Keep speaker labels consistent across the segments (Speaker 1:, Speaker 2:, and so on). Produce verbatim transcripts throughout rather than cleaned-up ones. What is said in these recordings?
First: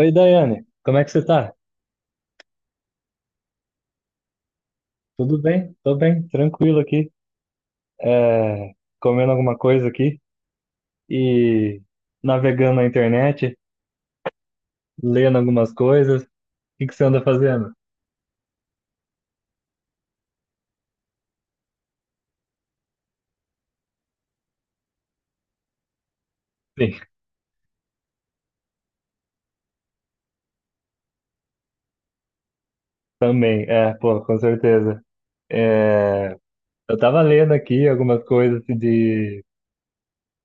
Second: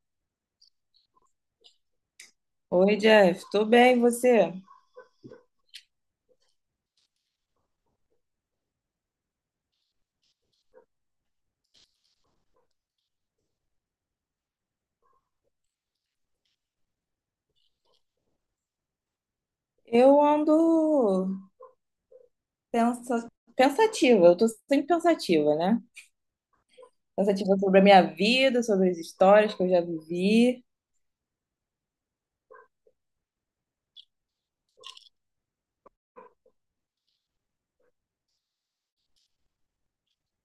Speaker 1: Oi, Daiane, como é que você tá?
Speaker 2: Oi, Jeff, tudo bem, e você?
Speaker 1: Tudo bem? Tô bem, tranquilo aqui. É, comendo alguma coisa aqui e navegando na internet, lendo algumas coisas. O que que você anda fazendo?
Speaker 2: Eu ando pensa- pensativa, eu tô sempre pensativa, né?
Speaker 1: Sim,
Speaker 2: Pensativa sobre a minha vida, sobre as histórias que eu já vivi.
Speaker 1: também, é, pô, com certeza. É, eu tava lendo aqui algumas coisas de,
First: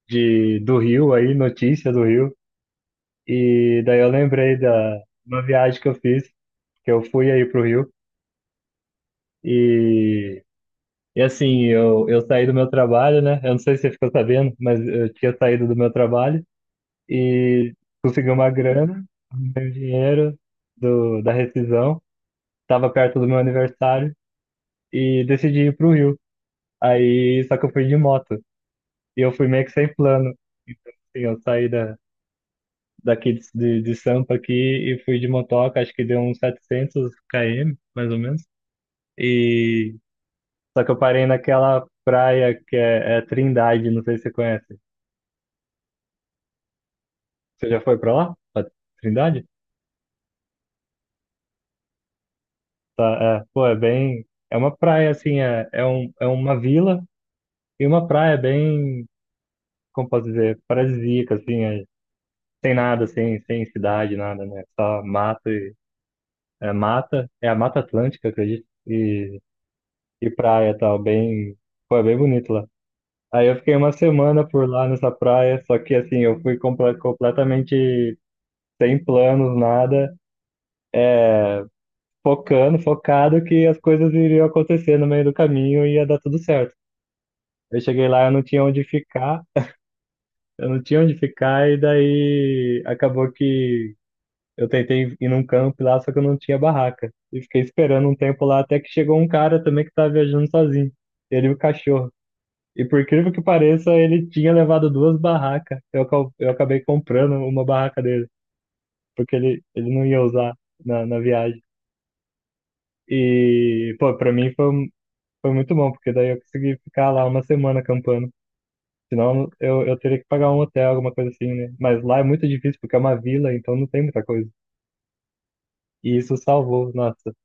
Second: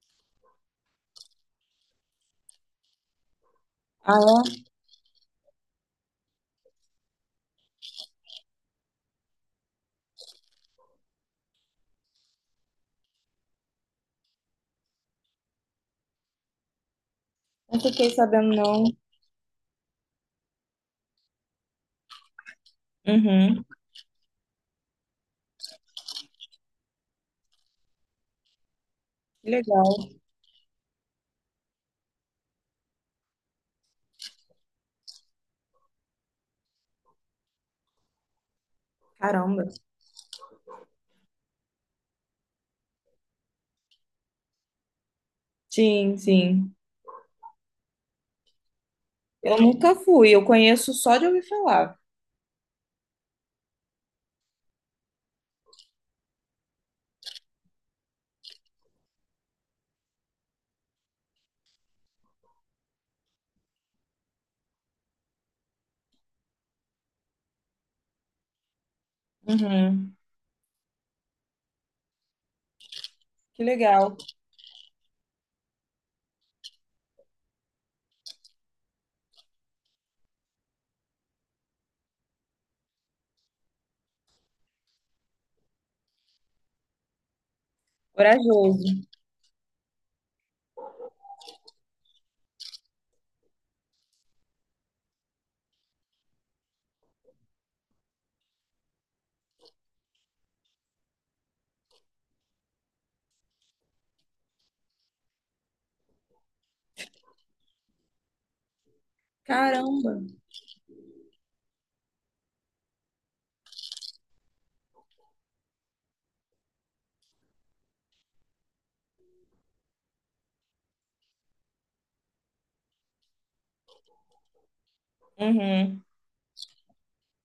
Speaker 1: de, do Rio aí, notícia do Rio, e daí eu
Speaker 2: Ah,
Speaker 1: lembrei
Speaker 2: é?
Speaker 1: da uma viagem que eu fiz, que eu fui aí pro Rio. E assim, eu, eu saí do meu trabalho, né? Eu não sei se você ficou sabendo, mas eu tinha saído do meu trabalho e
Speaker 2: Não fiquei
Speaker 1: consegui uma
Speaker 2: sabendo, não.
Speaker 1: grana, dinheiro do, da rescisão. Tava perto do meu
Speaker 2: Uhum,
Speaker 1: aniversário e decidi ir pro Rio. Aí, só que eu fui de moto e eu fui
Speaker 2: que
Speaker 1: meio que sem
Speaker 2: legal.
Speaker 1: plano. Então, assim, eu saí da, daqui de, de, de Sampa aqui e fui de motoca, acho que deu uns setecentos quilômetros, mais ou menos.
Speaker 2: Caramba.
Speaker 1: E só que eu parei naquela praia que é, é Trindade, não sei se você conhece.
Speaker 2: Sim, sim.
Speaker 1: Você já foi pra lá? Pra Trindade?
Speaker 2: Eu nunca fui, eu conheço só de ouvir falar.
Speaker 1: Tá, é, pô, é bem. É uma praia, assim, é, é, um, é uma vila e uma praia bem, como posso dizer, paradisíaca, assim, é, sem nada, assim, sem cidade, nada, né? Só mato e. É mata, é a Mata Atlântica, acredito, e,
Speaker 2: Uhum,
Speaker 1: e praia e tal, bem. Pô, é bem bonito lá. Aí eu
Speaker 2: que
Speaker 1: fiquei uma
Speaker 2: legal.
Speaker 1: semana por lá nessa praia, só que, assim, eu fui comple- completamente sem planos, nada. Focando, focado que as coisas iriam acontecer no meio do caminho e ia dar tudo certo. Eu cheguei lá, eu não tinha
Speaker 2: Corajoso.
Speaker 1: onde ficar, eu não tinha onde ficar, e daí acabou que eu tentei ir num campo lá, só que eu não tinha barraca. E fiquei esperando um tempo lá até que chegou um cara também que estava viajando sozinho, ele e o cachorro. E por incrível que pareça, ele tinha levado duas barracas. Eu, acab- eu acabei comprando uma barraca dele, porque ele, ele não
Speaker 2: Caramba.
Speaker 1: ia usar na, na viagem. E, pô, pra mim foi, um. Foi muito bom, porque daí eu consegui ficar lá uma semana acampando. Senão eu, eu teria que pagar um hotel, alguma coisa assim, né? Mas lá é muito difícil, porque é uma vila, então não tem muita coisa.
Speaker 2: Uhum.
Speaker 1: E isso salvou, nossa.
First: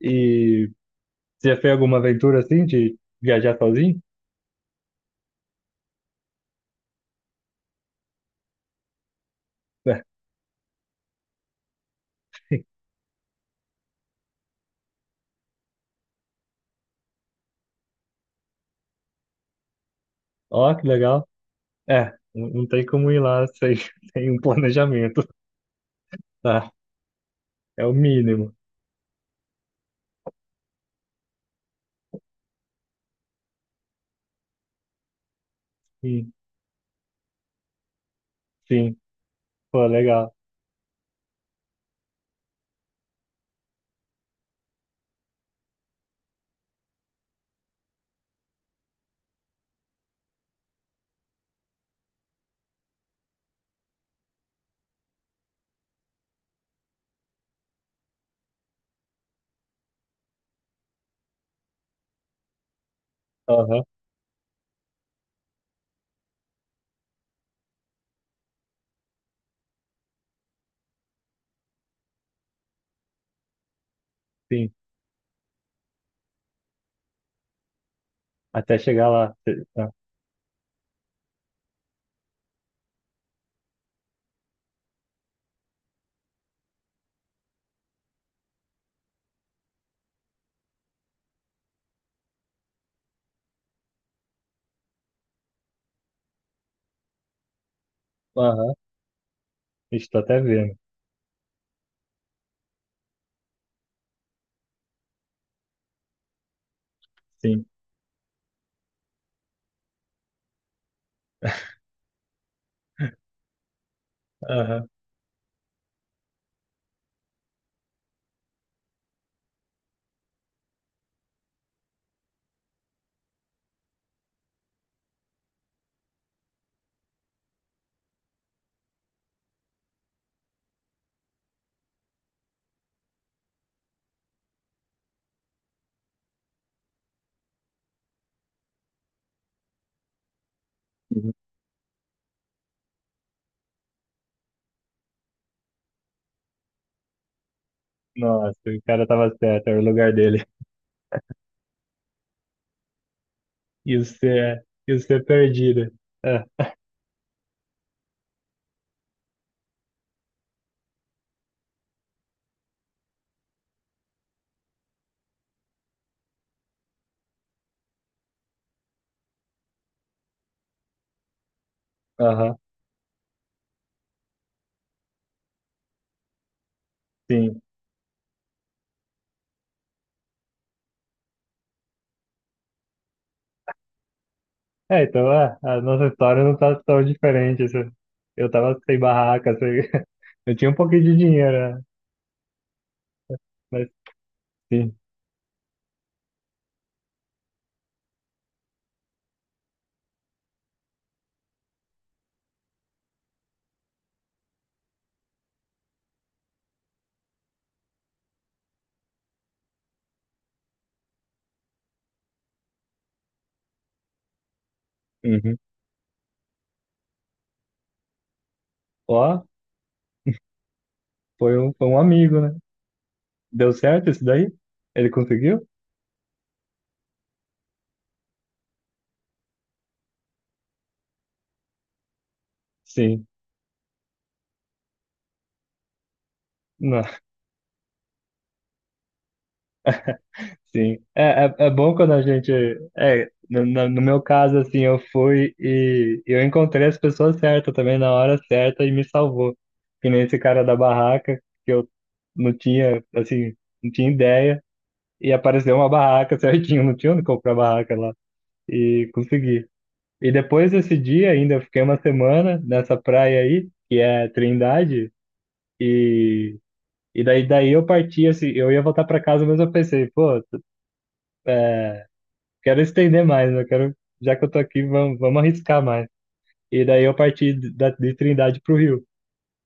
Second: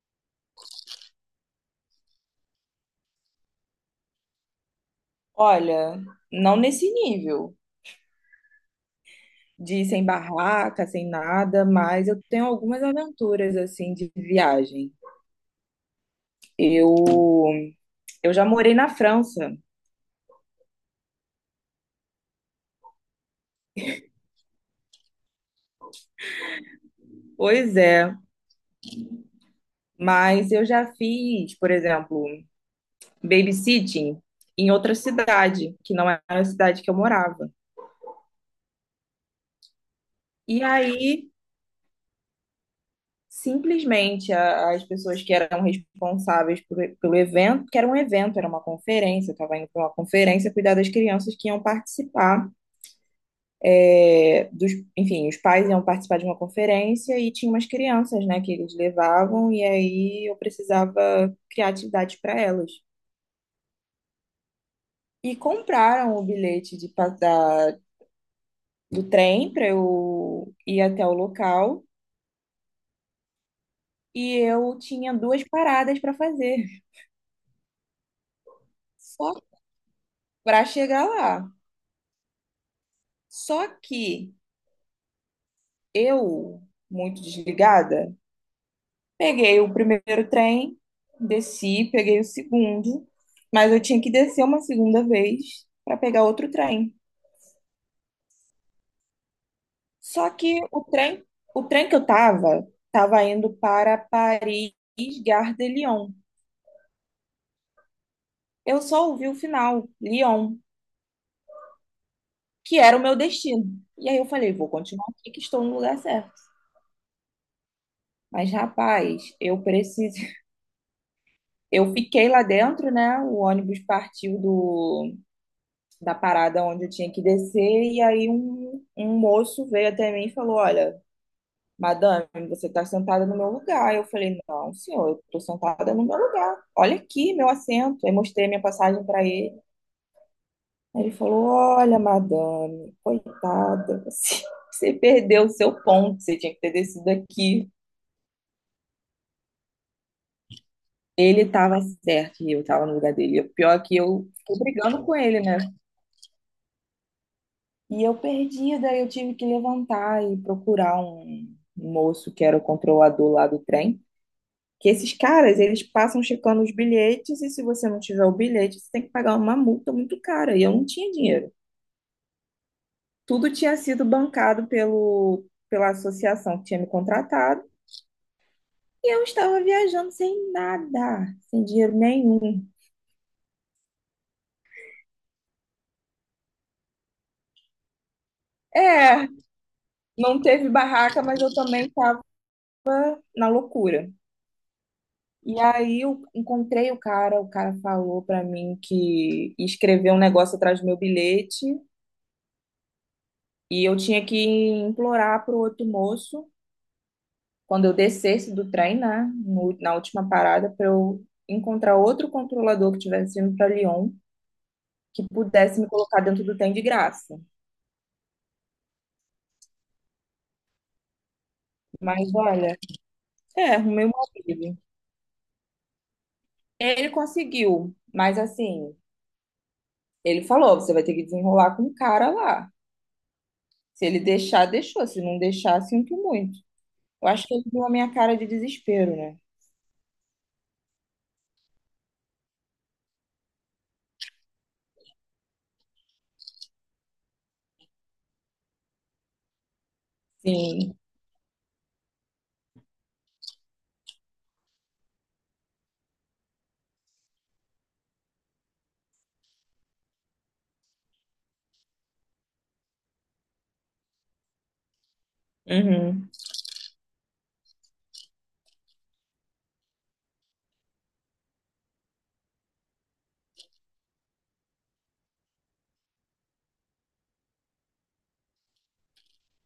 Speaker 1: E você já fez alguma aventura assim, de viajar sozinho?
Speaker 2: Olha, não nesse nível de ir
Speaker 1: É.
Speaker 2: sem barraca, sem nada, mas eu tenho algumas aventuras assim de viagem. Eu eu já morei na França.
Speaker 1: Ó, que legal. É, não não tem como ir lá sem, sem um planejamento, tá?
Speaker 2: Pois
Speaker 1: É o
Speaker 2: é,
Speaker 1: mínimo.
Speaker 2: mas eu já fiz, por exemplo, babysitting em outra cidade, que não era
Speaker 1: Sim,
Speaker 2: a cidade que eu morava.
Speaker 1: sim. Pô, legal.
Speaker 2: E aí, simplesmente, a- as pessoas que eram responsáveis por- pelo evento, que era um evento, era uma conferência, eu estava indo para uma conferência cuidar das crianças que iam participar. É, dos, enfim, os pais iam participar de uma conferência e tinha umas crianças, né, que eles levavam e aí eu precisava criar atividade para elas.
Speaker 1: Aham,
Speaker 2: E compraram o bilhete de, pa- da, do trem para eu ir até o local e
Speaker 1: sim.
Speaker 2: eu tinha duas paradas para fazer
Speaker 1: Até chegar lá.
Speaker 2: só
Speaker 1: Cê- tá.
Speaker 2: para chegar lá. Só que eu, muito desligada, peguei o primeiro trem, desci, peguei o segundo, mas eu tinha que descer uma segunda vez para pegar outro trem.
Speaker 1: Aham, estou
Speaker 2: Só
Speaker 1: até
Speaker 2: que
Speaker 1: vendo.
Speaker 2: o trem, o trem que eu tava, tava indo para Paris, Gare de Lyon.
Speaker 1: Sim.
Speaker 2: Eu só ouvi o final, Lyon, que era o meu destino. E aí eu falei, vou
Speaker 1: Aham.
Speaker 2: continuar aqui que estou no lugar certo. Mas, rapaz, eu preciso. Eu fiquei lá dentro, né? O ônibus partiu do da parada onde eu tinha que descer, e aí um, um moço veio até mim e falou: Olha, madame, você está sentada no meu lugar. Eu falei: Não, senhor, eu estou sentada no meu lugar. Olha aqui meu assento. Aí mostrei minha passagem para ele. Aí ele falou: Olha, madame, coitada, você, você perdeu o seu ponto, você tinha que ter descido aqui.
Speaker 1: Nossa, o cara tava certo, era o lugar dele.
Speaker 2: Ele estava certo e eu estava no lugar dele. E o pior é
Speaker 1: E
Speaker 2: que eu fiquei
Speaker 1: você, e
Speaker 2: brigando com
Speaker 1: você
Speaker 2: ele, né?
Speaker 1: perdida. É,
Speaker 2: E eu perdida, eu tive que levantar e procurar um moço que era o controlador lá do trem. Que esses caras, eles passam checando os bilhetes e se você não tiver o bilhete, você tem que pagar uma multa muito cara. E eu não tinha dinheiro.
Speaker 1: aham,
Speaker 2: Tudo tinha sido bancado pelo, pela associação que tinha me
Speaker 1: sim.
Speaker 2: contratado. E eu estava viajando sem nada, sem dinheiro nenhum.
Speaker 1: É, então é, a nossa história não tá tão diferente. Isso. Eu tava sem
Speaker 2: É,
Speaker 1: barraca, sem...
Speaker 2: não
Speaker 1: eu
Speaker 2: teve
Speaker 1: tinha um pouquinho de
Speaker 2: barraca, mas eu
Speaker 1: dinheiro, né?
Speaker 2: também estava na
Speaker 1: Mas
Speaker 2: loucura.
Speaker 1: sim.
Speaker 2: E aí eu encontrei o cara, o cara falou pra mim que escreveu um negócio atrás do meu bilhete e eu tinha que implorar pro outro moço, quando eu descesse do trem, né, no- na última parada, para eu encontrar outro controlador que estivesse indo para Lyon, que
Speaker 1: Uhum.
Speaker 2: pudesse me colocar dentro do trem de graça.
Speaker 1: Ó, foi um, foi um
Speaker 2: Mas
Speaker 1: amigo, né?
Speaker 2: olha,
Speaker 1: Deu
Speaker 2: é, arrumei
Speaker 1: certo
Speaker 2: uma
Speaker 1: isso daí?
Speaker 2: vida.
Speaker 1: Ele conseguiu?
Speaker 2: Ele conseguiu, mas assim, ele falou, você vai ter que desenrolar com o cara lá.
Speaker 1: Sim.
Speaker 2: Se ele deixar, deixou. Se não deixar, sinto muito.
Speaker 1: Não.
Speaker 2: Eu acho que ele viu a minha cara de desespero, né?
Speaker 1: Sim, é, é, é bom quando a gente. É, no, no no meu caso, assim, eu fui e eu encontrei as pessoas certas também na hora certa e me salvou. Que nem esse cara da
Speaker 2: Sim.
Speaker 1: barraca, que eu não tinha, assim, não tinha ideia, e apareceu uma barraca certinho, não tinha onde comprar barraca lá, e consegui. E depois desse dia ainda, eu fiquei uma semana nessa praia aí, que é Trindade,
Speaker 2: Uhum.
Speaker 1: e, e daí, daí eu parti, assim, eu ia voltar para casa, mas eu pensei, pô. Quero estender mais, eu quero, já que eu tô aqui, vamos, vamos arriscar mais. E daí eu parti de, da- de Trindade pro Rio,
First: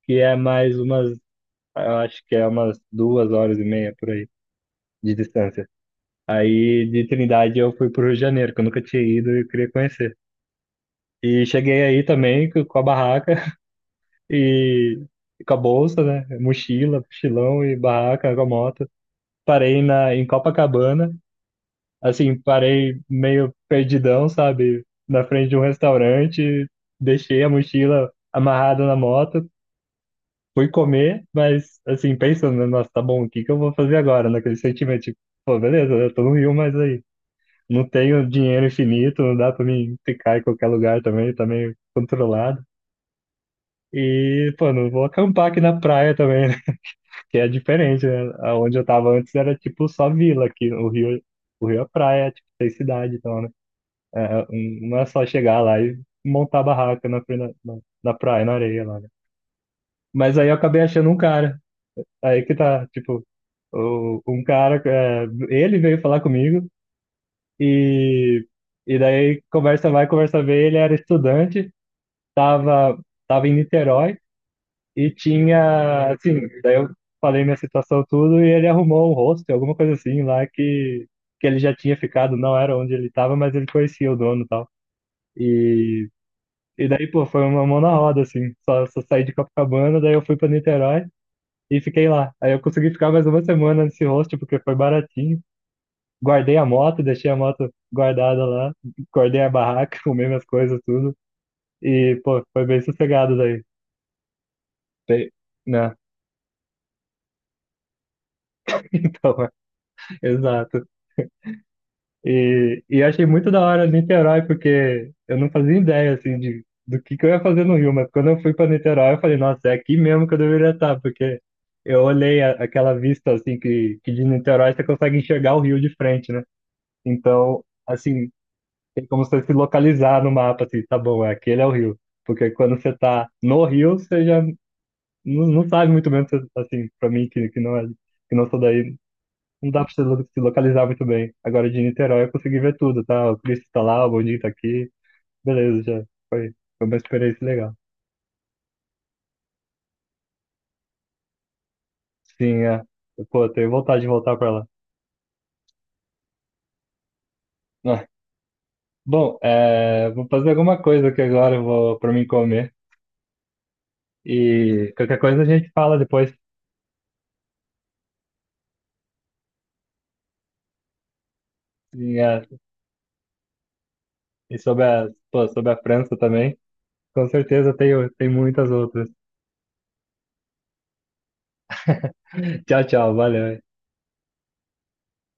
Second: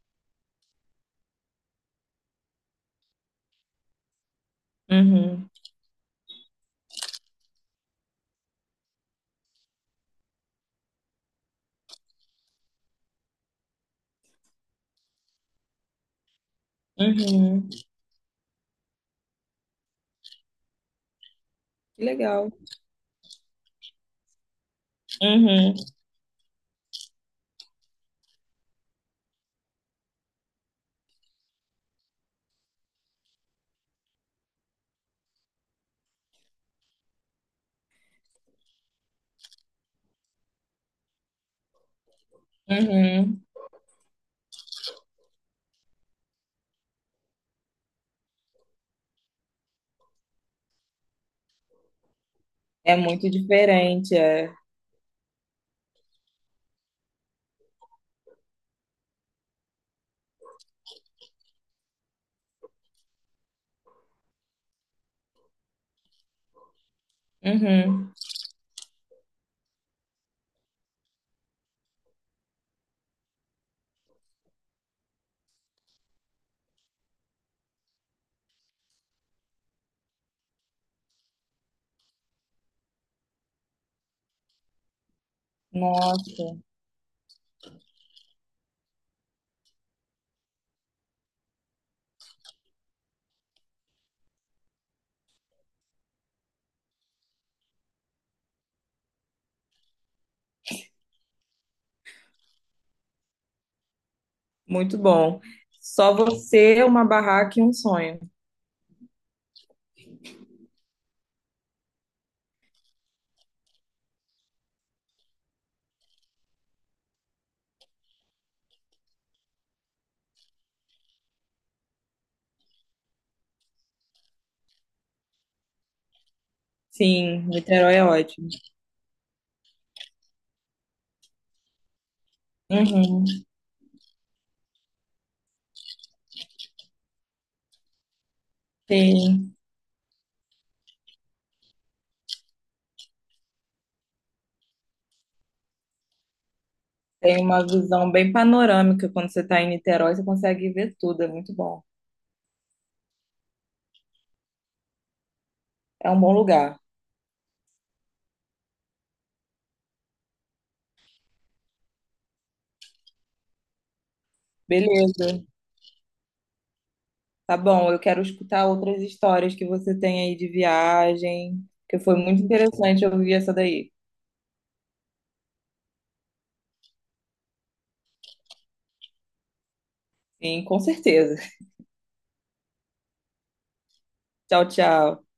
Speaker 1: que é mais umas, eu acho que é umas duas horas e meia por aí de
Speaker 2: Uhum.
Speaker 1: distância. Aí de Trindade eu fui pro Rio de Janeiro, que eu nunca tinha ido e eu queria conhecer. E cheguei aí também co- com a barraca e, e com a bolsa, né? Mochila, mochilão
Speaker 2: Uhum.
Speaker 1: e barraca com a moto. Parei na, em Copacabana
Speaker 2: Que
Speaker 1: assim,
Speaker 2: legal.
Speaker 1: parei meio perdidão, sabe? Na frente de um
Speaker 2: Uhum.
Speaker 1: restaurante, deixei a mochila amarrada na moto, fui comer, mas assim, pensando, né, nossa, tá bom, o que que eu vou fazer agora? Naquele sentimento, tipo, pô, beleza, eu tô no Rio, mas aí, não tenho dinheiro infinito, não dá pra mim ficar em qualquer lugar também, tá meio controlado.
Speaker 2: Uhum.
Speaker 1: E, pô, não vou acampar aqui na praia também, né? Que é diferente, né? Onde eu tava antes era tipo só vila aqui, o Rio, o Rio é praia, é, tipo, tem
Speaker 2: É
Speaker 1: cidade,
Speaker 2: muito
Speaker 1: então
Speaker 2: diferente,
Speaker 1: é,
Speaker 2: é.
Speaker 1: um- não é só chegar lá e montar barraca na, frente da- na, na praia, na areia lá, né? Mas aí eu acabei achando um cara. Aí que tá, tipo, o, um cara, é, ele veio falar comigo
Speaker 2: Uhum.
Speaker 1: e, e daí conversa vai, conversa vem, ele era estudante, tava, tava em Niterói e tinha, assim, daí eu falei minha situação tudo e ele arrumou um hostel, alguma coisa assim lá que, que ele já tinha ficado, não era onde ele tava, mas ele conhecia o dono e tal.
Speaker 2: Nossa,
Speaker 1: E daí, pô, foi uma mão na roda, assim. Só, só saí de Copacabana, daí eu fui pra Niterói e fiquei lá. Aí eu consegui ficar mais uma semana nesse hostel, porque foi baratinho. Guardei a moto, deixei a moto guardada lá, guardei a barraca, comi minhas coisas, tudo. E, pô, foi bem sossegado daí.
Speaker 2: muito
Speaker 1: Bem-
Speaker 2: bom.
Speaker 1: Né?
Speaker 2: Só você, uma barraca e um sonho.
Speaker 1: Então, é, exato. E, e achei muito da hora Niterói, porque eu não fazia ideia, assim, de, do que, que eu ia fazer no Rio, mas quando eu fui para Niterói, eu falei, nossa, é aqui mesmo que eu deveria estar, porque eu olhei a, aquela vista, assim, que, que de Niterói você consegue enxergar o Rio de frente, né?
Speaker 2: Sim,
Speaker 1: Então,
Speaker 2: Niterói é
Speaker 1: assim,
Speaker 2: ótimo.
Speaker 1: tem como você se localizar no mapa, assim, tá bom, é, aquele é o Rio. Porque quando você
Speaker 2: Uhum.
Speaker 1: tá no Rio, você já não, não sabe muito bem, se- assim, para mim, que, que não é, que não sou daí,
Speaker 2: Sim.
Speaker 1: não dá pra se lo- se localizar muito bem. Agora de Niterói eu consegui ver tudo, tá? O Cristo tá lá, o Boninho tá aqui. Beleza, já. Foi, foi uma
Speaker 2: Tem
Speaker 1: experiência
Speaker 2: uma
Speaker 1: legal.
Speaker 2: visão bem panorâmica quando você está em Niterói, você consegue ver tudo, é muito bom.
Speaker 1: Sim, é. Pô, eu tenho vontade de voltar pra lá.
Speaker 2: É um bom lugar.
Speaker 1: Ah, bom, é, vou fazer alguma coisa aqui agora, eu vou pra mim comer. E qualquer coisa
Speaker 2: Beleza.
Speaker 1: a gente fala depois.
Speaker 2: Tá bom, eu quero escutar outras histórias que você tem aí de viagem, que foi
Speaker 1: Sim,
Speaker 2: muito
Speaker 1: é.
Speaker 2: interessante ouvir essa daí.
Speaker 1: E sobre a, pô, sobre a França também. Com certeza tem, tem muitas outras.
Speaker 2: Sim, com certeza.
Speaker 1: Tchau, tchau. Valeu.
Speaker 2: Tchau, tchau.